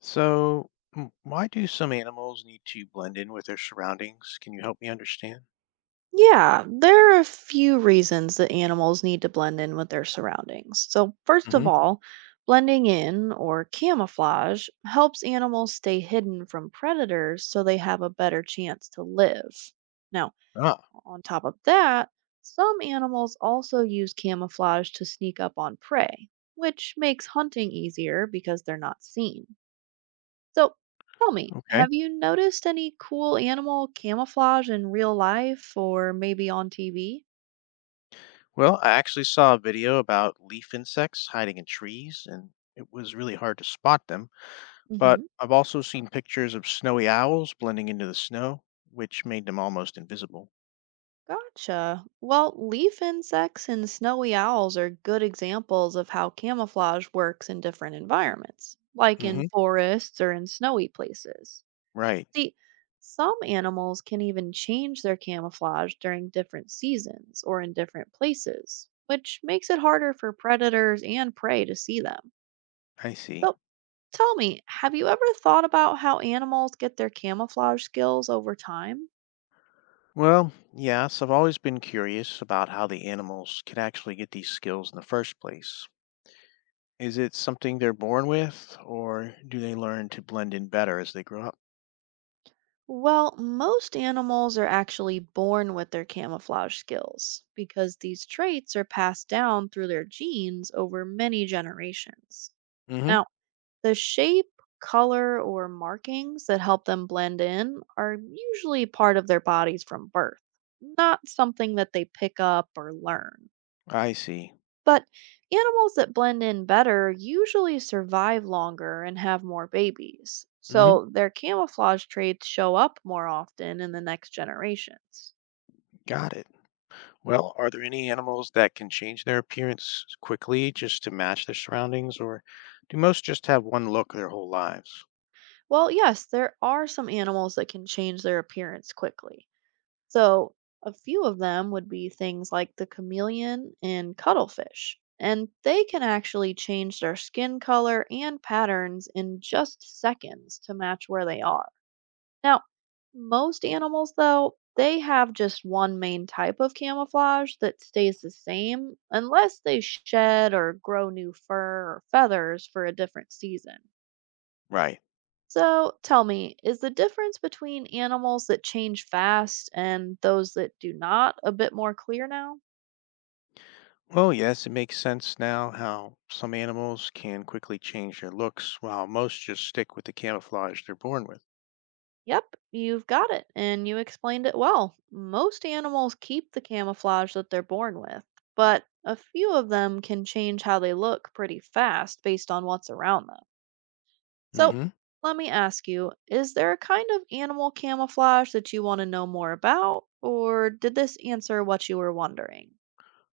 So, why do some animals need to blend in with their surroundings? Can you help me understand? Yeah, there are a few reasons that animals need to blend in with their surroundings. So, first of Hmm. all, blending in or camouflage helps animals stay hidden from predators so they have a better chance to live. Now, Ah, on top of that, some animals also use camouflage to sneak up on prey, which makes hunting easier because they're not seen. So tell me, okay. have you noticed any cool animal camouflage in real life or maybe on TV? Well, I actually saw a video about leaf insects hiding in trees, and it was really hard to spot them. Hmm. But I've also seen pictures of snowy owls blending into the snow, which made them almost invisible. Gotcha. Well, leaf insects and snowy owls are good examples of how camouflage works in different environments, like in Hmm. forests or in snowy places. Right, See, some animals can even change their camouflage during different seasons or in different places, which makes it harder for predators and prey to see them. I see. So, tell me, have you ever thought about how animals get their camouflage skills over time? Well, yes, I've always been curious about how the animals could actually get these skills in the first place. Is it something they're born with, or do they learn to blend in better as they grow up? Well, most animals are actually born with their camouflage skills because these traits are passed down through their genes over many generations. Hmm. Now, the shape, color, or markings that help them blend in are usually part of their bodies from birth, not something that they pick up or learn. I see. But animals that blend in better usually survive longer and have more babies, Hmm. so their camouflage traits show up more often in the next generations. Got it. Well, are there any animals that can change their appearance quickly just to match their surroundings, or do most just have one look their whole lives? Well, yes, there are some animals that can change their appearance quickly. So, a few of them would be things like the chameleon and cuttlefish, and they can actually change their skin color and patterns in just seconds to match where they are. Now, most animals, though, they have just one main type of camouflage that stays the same unless they shed or grow new fur or feathers for a different season. Right. So tell me, is the difference between animals that change fast and those that do not a bit more clear now? Well, yes, it makes sense now how some animals can quickly change their looks while most just stick with the camouflage they're born with. Yep, you've got it, and you explained it well. Most animals keep the camouflage that they're born with, but a few of them can change how they look pretty fast based on what's around them. So, Hmm. let me ask you, is there a kind of animal camouflage that you want to know more about, or did this answer what you were wondering?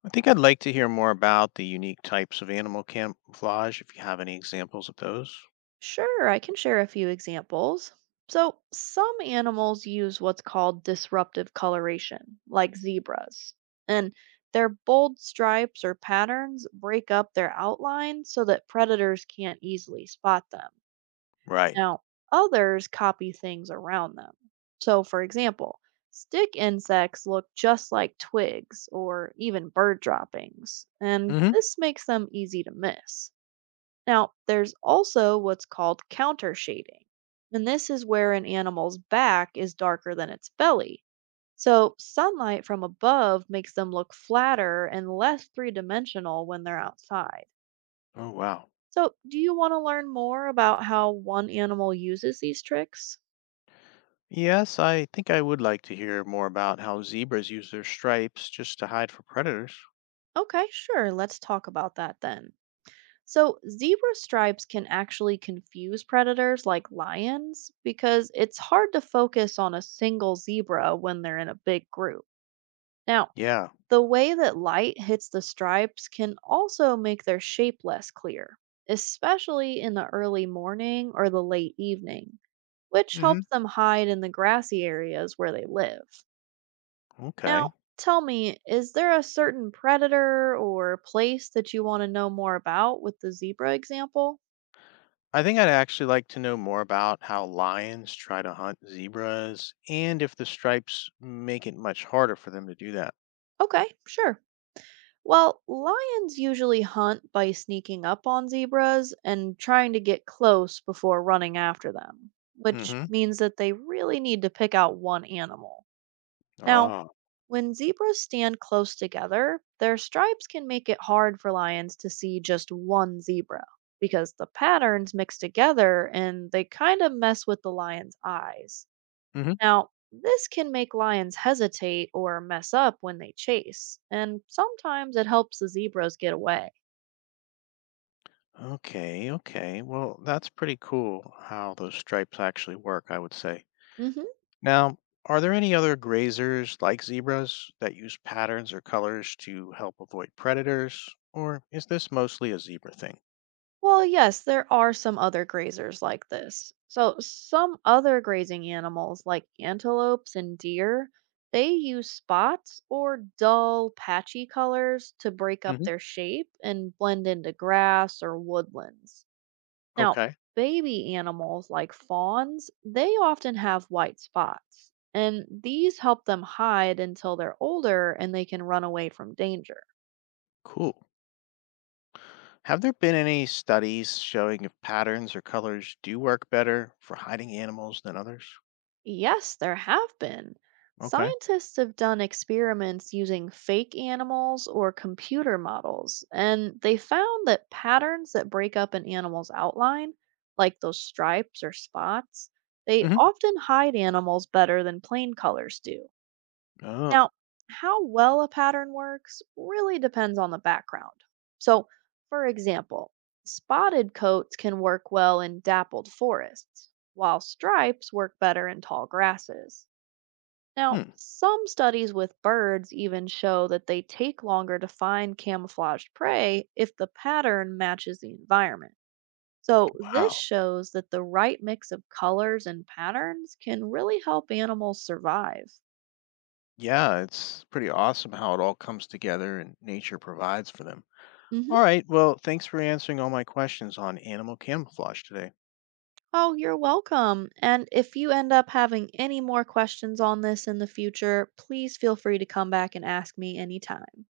I think I'd like to hear more about the unique types of animal camouflage if you have any examples of those. Sure, I can share a few examples. So, some animals use what's called disruptive coloration, like zebras, and their bold stripes or patterns break up their outline so that predators can't easily spot them. Right. Now, others copy things around them. So, for example, stick insects look just like twigs or even bird droppings, and Hmm. this makes them easy to miss. Now, there's also what's called counter shading, and this is where an animal's back is darker than its belly. So, sunlight from above makes them look flatter and less three dimensional when they're outside. Oh, wow. So, do you want to learn more about how one animal uses these tricks? Yes, I think I would like to hear more about how zebras use their stripes just to hide from predators. Okay, sure, let's talk about that then. So, zebra stripes can actually confuse predators like lions because it's hard to focus on a single zebra when they're in a big group. Now, Yeah. the way that light hits the stripes can also make their shape less clear, especially in the early morning or the late evening, which helps Hmm. them hide in the grassy areas where they live. Now, Okay. tell me, is there a certain predator or place that you want to know more about with the zebra example? I think I'd actually like to know more about how lions try to hunt zebras and if the stripes make it much harder for them to do that. Okay, sure. Well, lions usually hunt by sneaking up on zebras and trying to get close before running after them, which Hmm. means that they really need to pick out one animal. Now, Ah. when zebras stand close together, their stripes can make it hard for lions to see just one zebra because the patterns mix together and they kind of mess with the lion's eyes. Hmm. Now, this can make lions hesitate or mess up when they chase, and sometimes it helps the zebras get away. Okay, okay. Well, that's pretty cool how those stripes actually work, I would say. Hmm. Now, are there any other grazers like zebras that use patterns or colors to help avoid predators? Or is this mostly a zebra thing? Well, yes, there are some other grazers like this. So, some other grazing animals, like antelopes and deer, they use spots or dull, patchy colors to break up Hmm. their shape and blend into grass or woodlands. Now, Okay, baby animals like fawns, they often have white spots, and these help them hide until they're older and they can run away from danger. cool. Have there been any studies showing if patterns or colors do work better for hiding animals than others? Yes, there have been. Okay. Scientists have done experiments using fake animals or computer models, and they found that patterns that break up an animal's outline, like those stripes or spots, they Hmm. often hide animals better than plain colors do. Oh, Now, how well a pattern works really depends on the background. So, for example, spotted coats can work well in dappled forests, while stripes work better in tall grasses. Now, hmm. some studies with birds even show that they take longer to find camouflaged prey if the pattern matches the environment. So, this Wow. shows that the right mix of colors and patterns can really help animals survive. Yeah, it's pretty awesome how it all comes together and nature provides for them. All right, well, thanks for answering all my questions on animal camouflage today. Oh, you're welcome. And if you end up having any more questions on this in the future, please feel free to come back and ask me anytime.